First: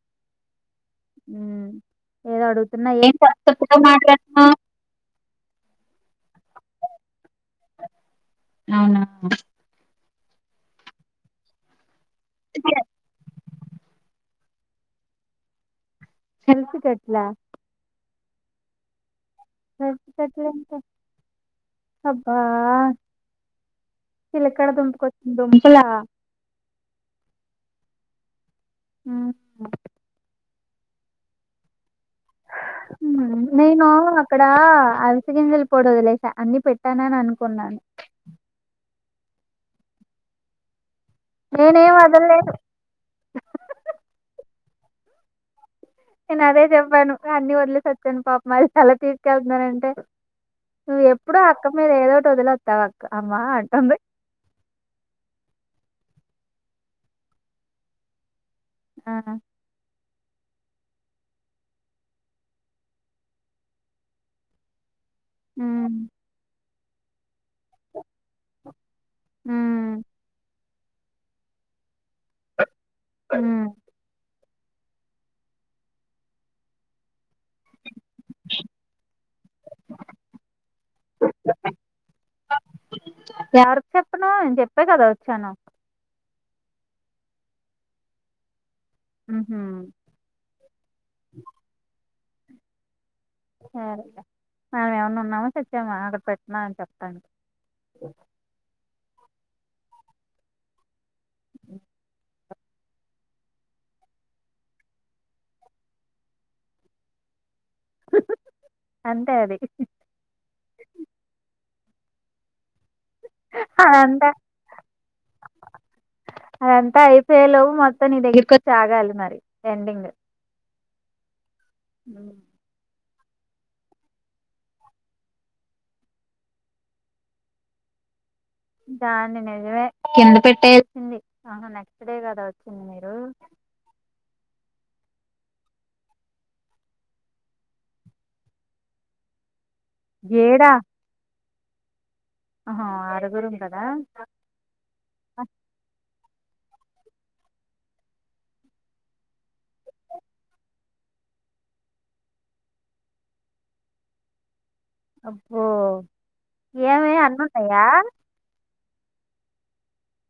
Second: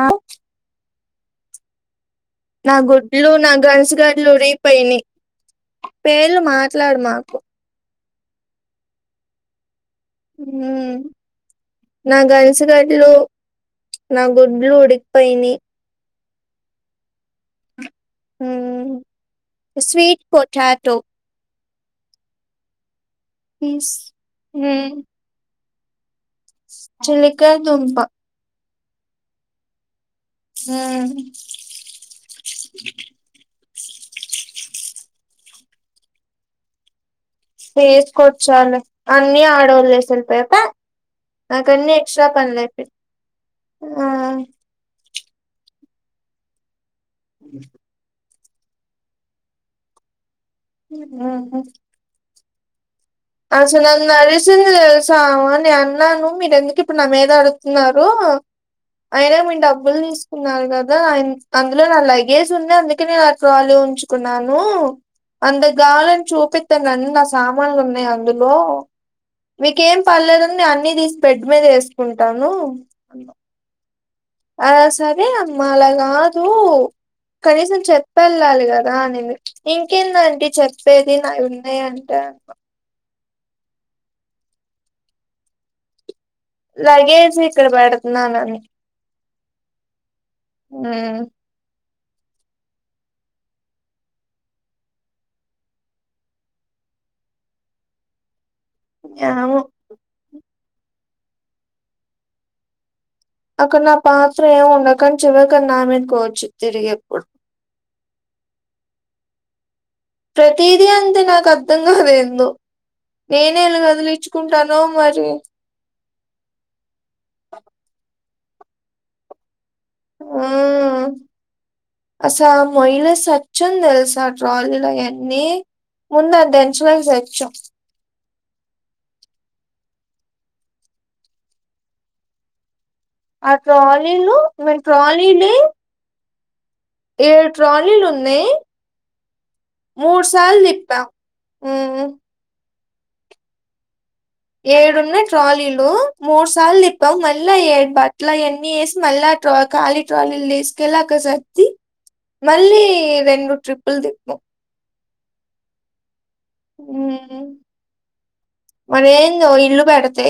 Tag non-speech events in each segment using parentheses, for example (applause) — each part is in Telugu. ఆ ఉమ్ ఏదో నా అడుగుతున్నా ఏం గుడ్లు నా తప్పుగా గన్స్ గడ్లు మాట్లాడుతున్నావు ఇరీగిపోయినాయి పేర్లు మాట్లాడు మాకు అవునా ఉ నా గన్స్ గడ్లు నా గుడ్లు ఉడికిపోయినాయి గన్స్ గడ్ల ఉ హెల్త్ స్వీట్ కట్ల అంటే పొటాటో అబ్బా పీస్ చిలక్కడ దుంపకొచ్చింది దుంపలా చిలక్కడ దుంప ఉమ్ ఉ నేను అక్కడ అల్సా గింజలు పోడివదిలేసా అన్ని పెట్టానని అను తీసుకొచ్చాలే అన్ని ఆడవాదిలేసి ఎలిపోయా పె నాకు అన్ని నేనేం ఎక్స్ట్రా వదలలేదు పనులు అయిపోయాయి నేను అదే చెప్పాను అన్ని వదిలేసవచ్చాను పాపం అలా తీసుకెళ్తున్నారంటే నువ్వు ఎప్పుడో మ్మ్ అక్క మీద ఏదోటి వదిల వస్తావా అక్క అమ్మా అసలు అంటుంది నన్న నడుసింది తెసాని అన్నాను మీరెందుకు ఇప్పుడు నా మీద ఆడుతున్నారు ఆ అయినా మీ డబ్బులు తీస్ ఉన్నారు కదా అందులో నా లగేజ్ ఉంది అందుకే నేను అప్పుడు అదే ఉంచుకున్నాను అంత ఉమ్ గాలం చూపితే నా సామాన్లు ఉన్నాయని అందులో మీకేం ఉమ్ పర్లేదుండి అన్ని తీసి బెడ్ మీద వేసు కుంటాను ఉమ్ అ సరే అమ్మ అలా కాదు కనీసం చెప్పె వెళ్ళాలి కదా అనేది ఇంకేందంటడి చెప్పేది నావి ఉన్నాయి అంటే ఎక్కువ ఎవరు చెప్పను నేను చెప్పే కదా వచ్చాను లగేజ్ ఇక్కడ పెడుతున్నాను అని ఉహు ఉ సరే మనం ఎమన్నా ఉన్నామా చచ్చామా అక్కడ పెట్నా అని చెప్తాటా ఓ ఏమో అక్కడ నా పాత్ర ఏమి ఉండక్కని చివరికన్నా ఆమెను కోచ్చు తిరిగి ఎప్పుడు అంతే అది ప్రతిదీ అంతే నాకు అర్థం కాదు ఎందో నేనేలా అదంతా వదిలిచ్చుకుంటానో మరి అదంతా అయిపోయేలోపు మొత్తం నీ దగ్గరకి వచ్చి ఆగాలి మరి ఎండింగ్ అస మయినేస్ సచ్చాం తెలుసా ట్రాలిలో ఎన్నీ ముందు అది దించలేక సచ్చాం దాన్ని నిజమే కింద పెట్టేసింది ఆహా నెక్స్ట్ డే కదా వచ్చింది మీరు ఇవ్వళ ట్రాలీలు ఎయ్ ఏడు ట్రాలీలు ఉన్నాయి మూడు సార్లు తిప్పాం ఆమ్ ఆహ ఆరుగురం కదా ఏడున్నాయి ట్రాలీలు మూడు సార్లు తిప్పావు మళ్ళా ఏ బట్టలు అయి అన్ని వేసి మళ్ళా ట్రా ఖాళి ట్రలీలు తీసుకెళ్లి అక్క ఒకసారి తి మళ్ళీ రెండు ట్రిప్పులు తిప్పవు అబ్బో ఏమి అన్ని ఉంటాయా మన ఏంది ఒక్క ఇల్లు కడితే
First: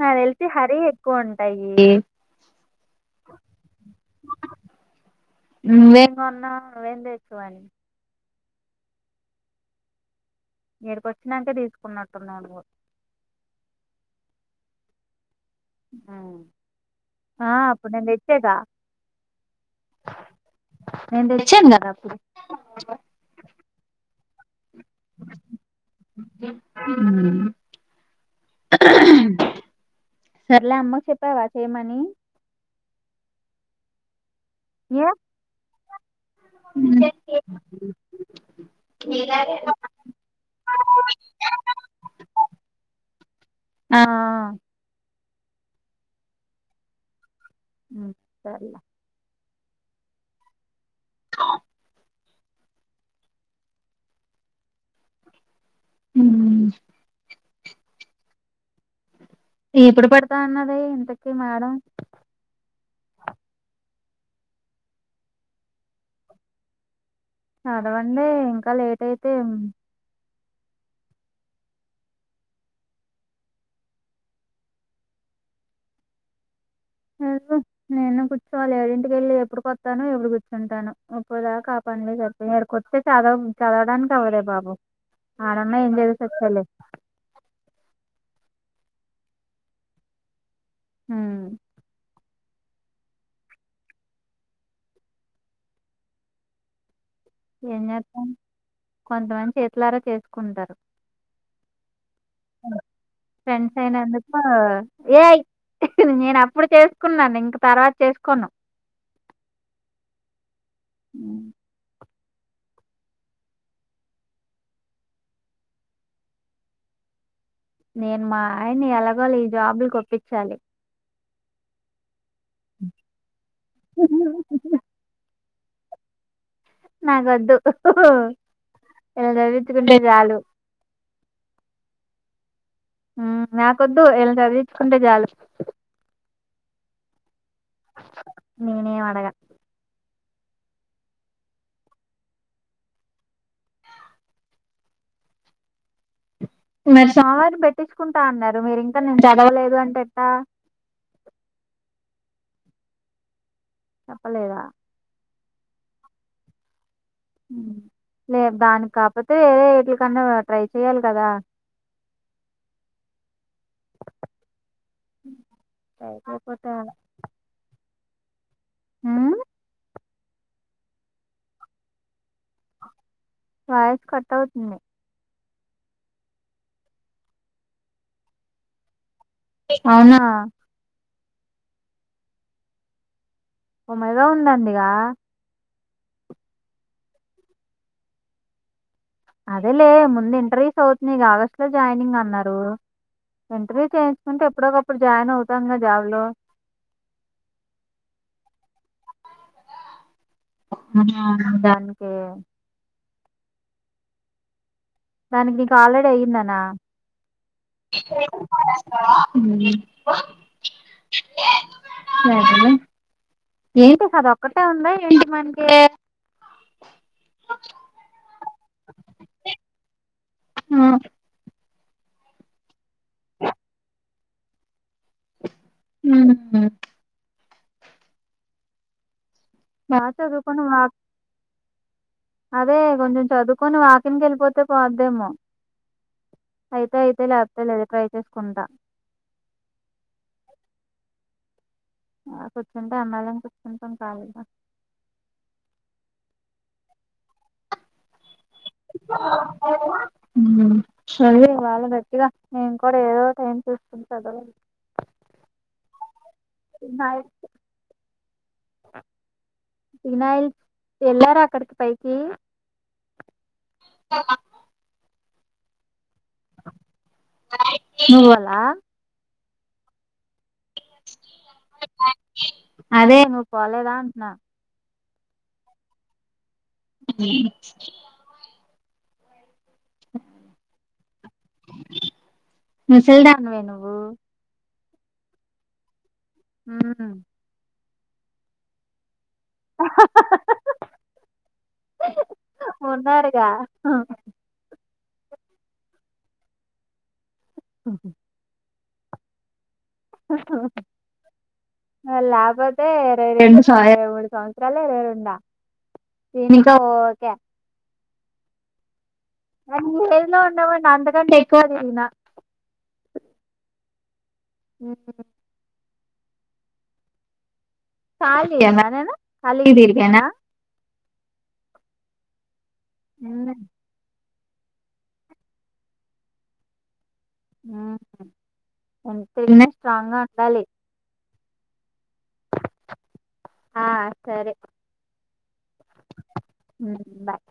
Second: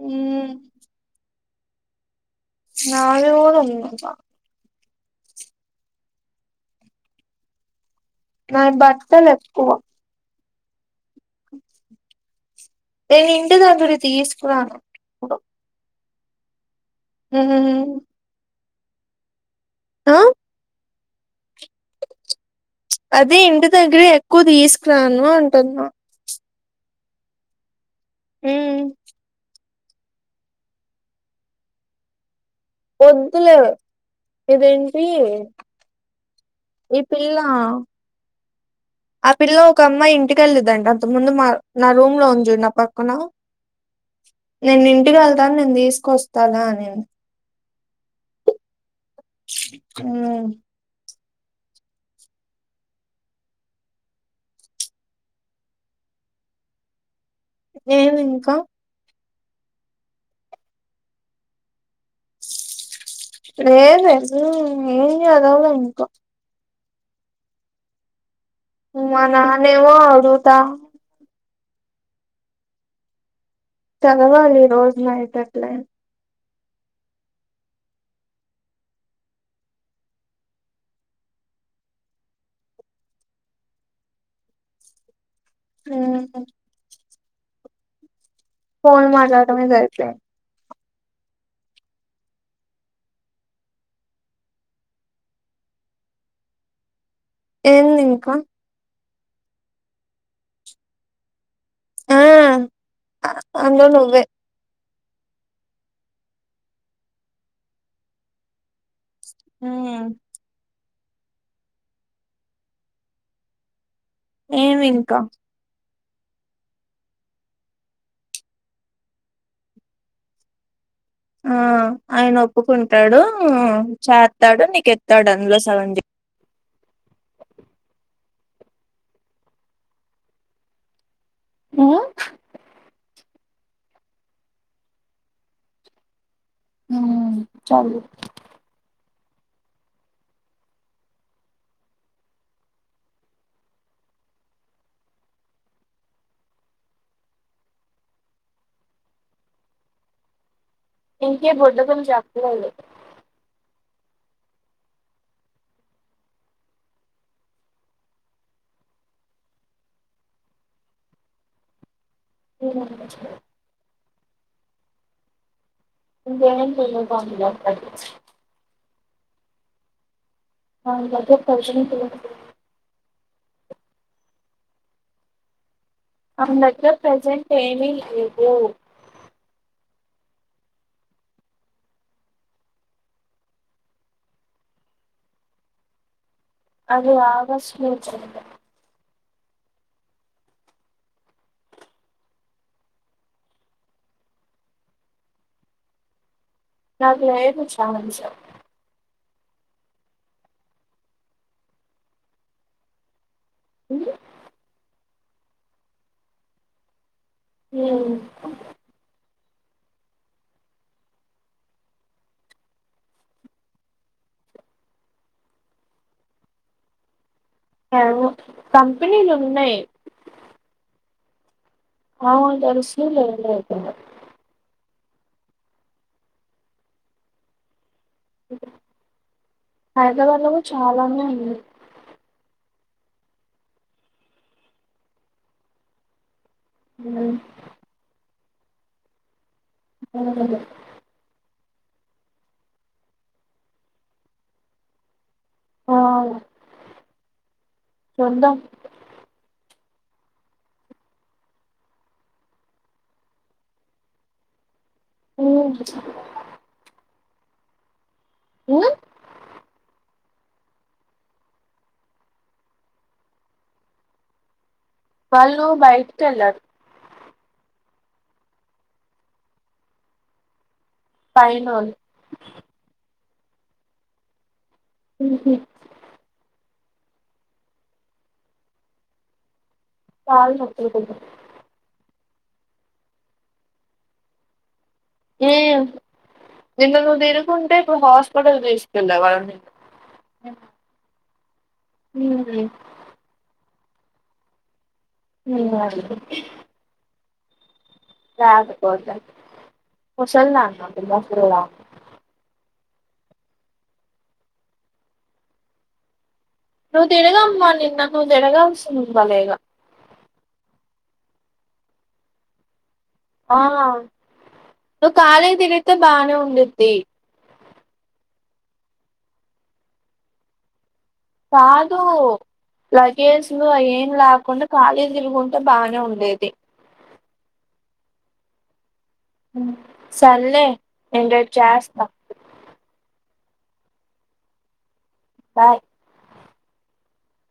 నాకు తెలిసి మ్మ్ హరి ఎక్కువ ఉంటాయి నాది కుడ ఉదంటా నువ్వు ఎం కొన్నా నువ్వు ఎమి తెచ్చినావ్ అని నాకు బట్టలు ఎక్కువ ఇడికి వచ్చినాంకే తీసుకుంటున్నట్టున్నాను పో నేను ఇంటి దగ్గరకు తీసుకురాను ఉమ్ ఆ అప్పుడు మ్మ్ నేను తెచ్చగా ఆ నేను తెచ్చాను కదా అప్పుడు అదే ఇంటి దగ్గర ఎక్కువ తీసుకురాను అంటున్నా ఉమ్ మ్మ్ సరలే అమ్మకు చెప్పేవా చేయి మనీ వద్దులే మే ఇదేంటి ఈ పిల్ల ఆ పిల్ల ఒక అమ్మాయి ఇంటికెళ్ళిదంట అంతకు ముందు మా నా రూమ్ లో ఉంది చుడు నా పక్కన ఆ నేను ఇంటికి వెళ్తాను నేను తీసుకొస్తాను అనింది ఉమ్ సర్లే అమ్ హమ్ నేను ఇంకా ఇప్పుడు పెడతాన్నది ఇంతకి మేడం లేేదు ఏం చదవలా ఇంక చదవండి ఇంకా లేట్ మా అయితే నాన్న ఎమో అడుగుతా చదవాలి ఈ రోజునైట్ అట్లే అయినా నేను కూర్చోవాలి ఏడింటికి వెళ్ళి ఎప్పుడు కొస్తానో ఎప్పుడు కూర్చుంటానో ఒలాాగా కాపా ండి చెప్పి ఎడికోతే చదవ చదవడానికి అవ్వదే బాబు ఆడన్న ఎంజాయ్ చే ఉమ్ సచ్చేది లేదింకా ఫోన్ మాట్లాటమే సరిపోయిన్ది మ్ ఏం ఏంది చేస్తాం ఇంకా కొంతమంది చేతులరా చేసుకుంటారు ఆ ఫ్రెండ్సనా అందులో నువ్వే అయినందుకు ఏయ్ నేను అప్పుడు చేసుకున్నాను ఇంక తర్వాత చేసుకొను మ్ మ్ ఏమి ఇంకా నేను మా ఆయన్ని ఎలాగో అల ఈ జాబులక్ ఒప్పించాలి ఆ ఆయన ఒప్పుకుంటాడు చేస్తాడు నీకెత్తాడు అందులో కదండీ నాకోద్దు ఇళ్లను చదివిించుకుంటే చాలు మ్ నాకొద్దు వీళ్ళని చదివించుకుంటే చాలు మ్ నేనేం అడగా మరి సోమవారం పెట్టించుకుంటా అన్నారు మీరు ఇంకా నేను చదవలేదు అంటే ఎట్ట ఇంకే బుడ్డకులు చేప్పలేదు చెప్పలేదా లే దానికి కాకపోతే వేరే వీటిల కన్నా ట్రై చెయ్యాలి కదా చేయాలి (unintelligible) ఇక లేకపోతే ఇంటి ఇన్ఫర్మ్చేస్తాడు మ్ వాని కి ఆఇంతే ప్రసెంట్ ఎం (unintelligible) వాయస్ కట్ అవుతుంది వాని దగ్గర ప్రెజెంట్ ఏమీ లేవు అవునా ఉమెగా ఉందందిగ అది అగస్ట్ లో వచ్చింది అదేలే ముందు ఇంటర్వ్యూస్ అవుతున్నాయిగ ఆగస్టు లో జాయినింగ్ అన్నారు ఇంటర్వ్యూ చేయించుకుంటే ఎప్పుడోకప్పుడు జాయిన్ అవుతాం కద జాబ్లో నాకులేదు ఛాన్స్ అహ దానికి మ్ దానికి నీకు ఆల్రెడీ అయ్యిందనా మ్ ఏంటిది ఏంటి అది ఒక్కటే ఉందా ఏంటి మనకి లేవు కంపెనీలున్నాయ్ మ్మ్ మామూల్ (unintelligible) లేదు హూ హమ్ బా హైదరాబాద్ లో చదువుకొని కూడా వాక్ చాలా ఉన్నాయి అండి అదే కొంచెం చదువుకొని వాకింగ్ కి వెళ్ళిపోతే పోద్దేమో అయితే అయితే లేకపోతే లేదు ట్రై చేసుకుంటా (unintelligible) ఆ కూర్చుంటే ఎన్నాలని కూర్చుంటాం కాళిగా ఆ చూద్దాం హుమ్మ్ సరే వాళ్ళ గట్టిగా నేను కూడా ఏదో టైం చూసుకుంటా చదవ (unintelligible) ఉం ఉన్నాయి ఉం (unintelligible) వెళ్లారా అక్కడికి పైకి వాళ్ళు బయటికి వెళ్ళారు నువ్వు అలా పైనొల్లు అదే నువ్వు పోలేదా అంటున్నా హు హుమ్మ్ ఆ కాళ్ళు నొప్పులు తెలుసా (unintelligible) ముసలదానివే నువ్వు ఉం నిన్న నువ్వు తినకుంటే ఇప్పుడు హాస్పిటల్ తీసుకెళ్లే వాళ్లం ఉన్నాడుగా ఆ ఉమ్మ్ వాళ్ళని కొట్టి (unintelligible) ఉ హుమ్మ్ (unintelligible) లేకపోతే ముసలిదానంట ముసలిదని (unintelligible) అంతే ఇరవై రెండు (unintelligible) మూడు సంవత్సరాలే నేను ఉండా నువ్వు తిరుగమ్మ నిన్న నువ్వు తిరగాల్సింది బలేగా నో నో న అంతకంటే ఎక్కువ తిరిగిన ఆ నువ్వు ఖాళీగా తిరిగితే బానే ఉండుద్ది కాళియ నేను ఖాళీగా తిరిగానా కాదు లగేజ్ లు అయ్యి ఏం లేకుం కుండ ఖాళీ తిరుగుంటే బానే ఉండేది ఆహా హా సర్లే నేను రేపు చేస్తా ఆ సరే బాయ్ ఉం బాయ్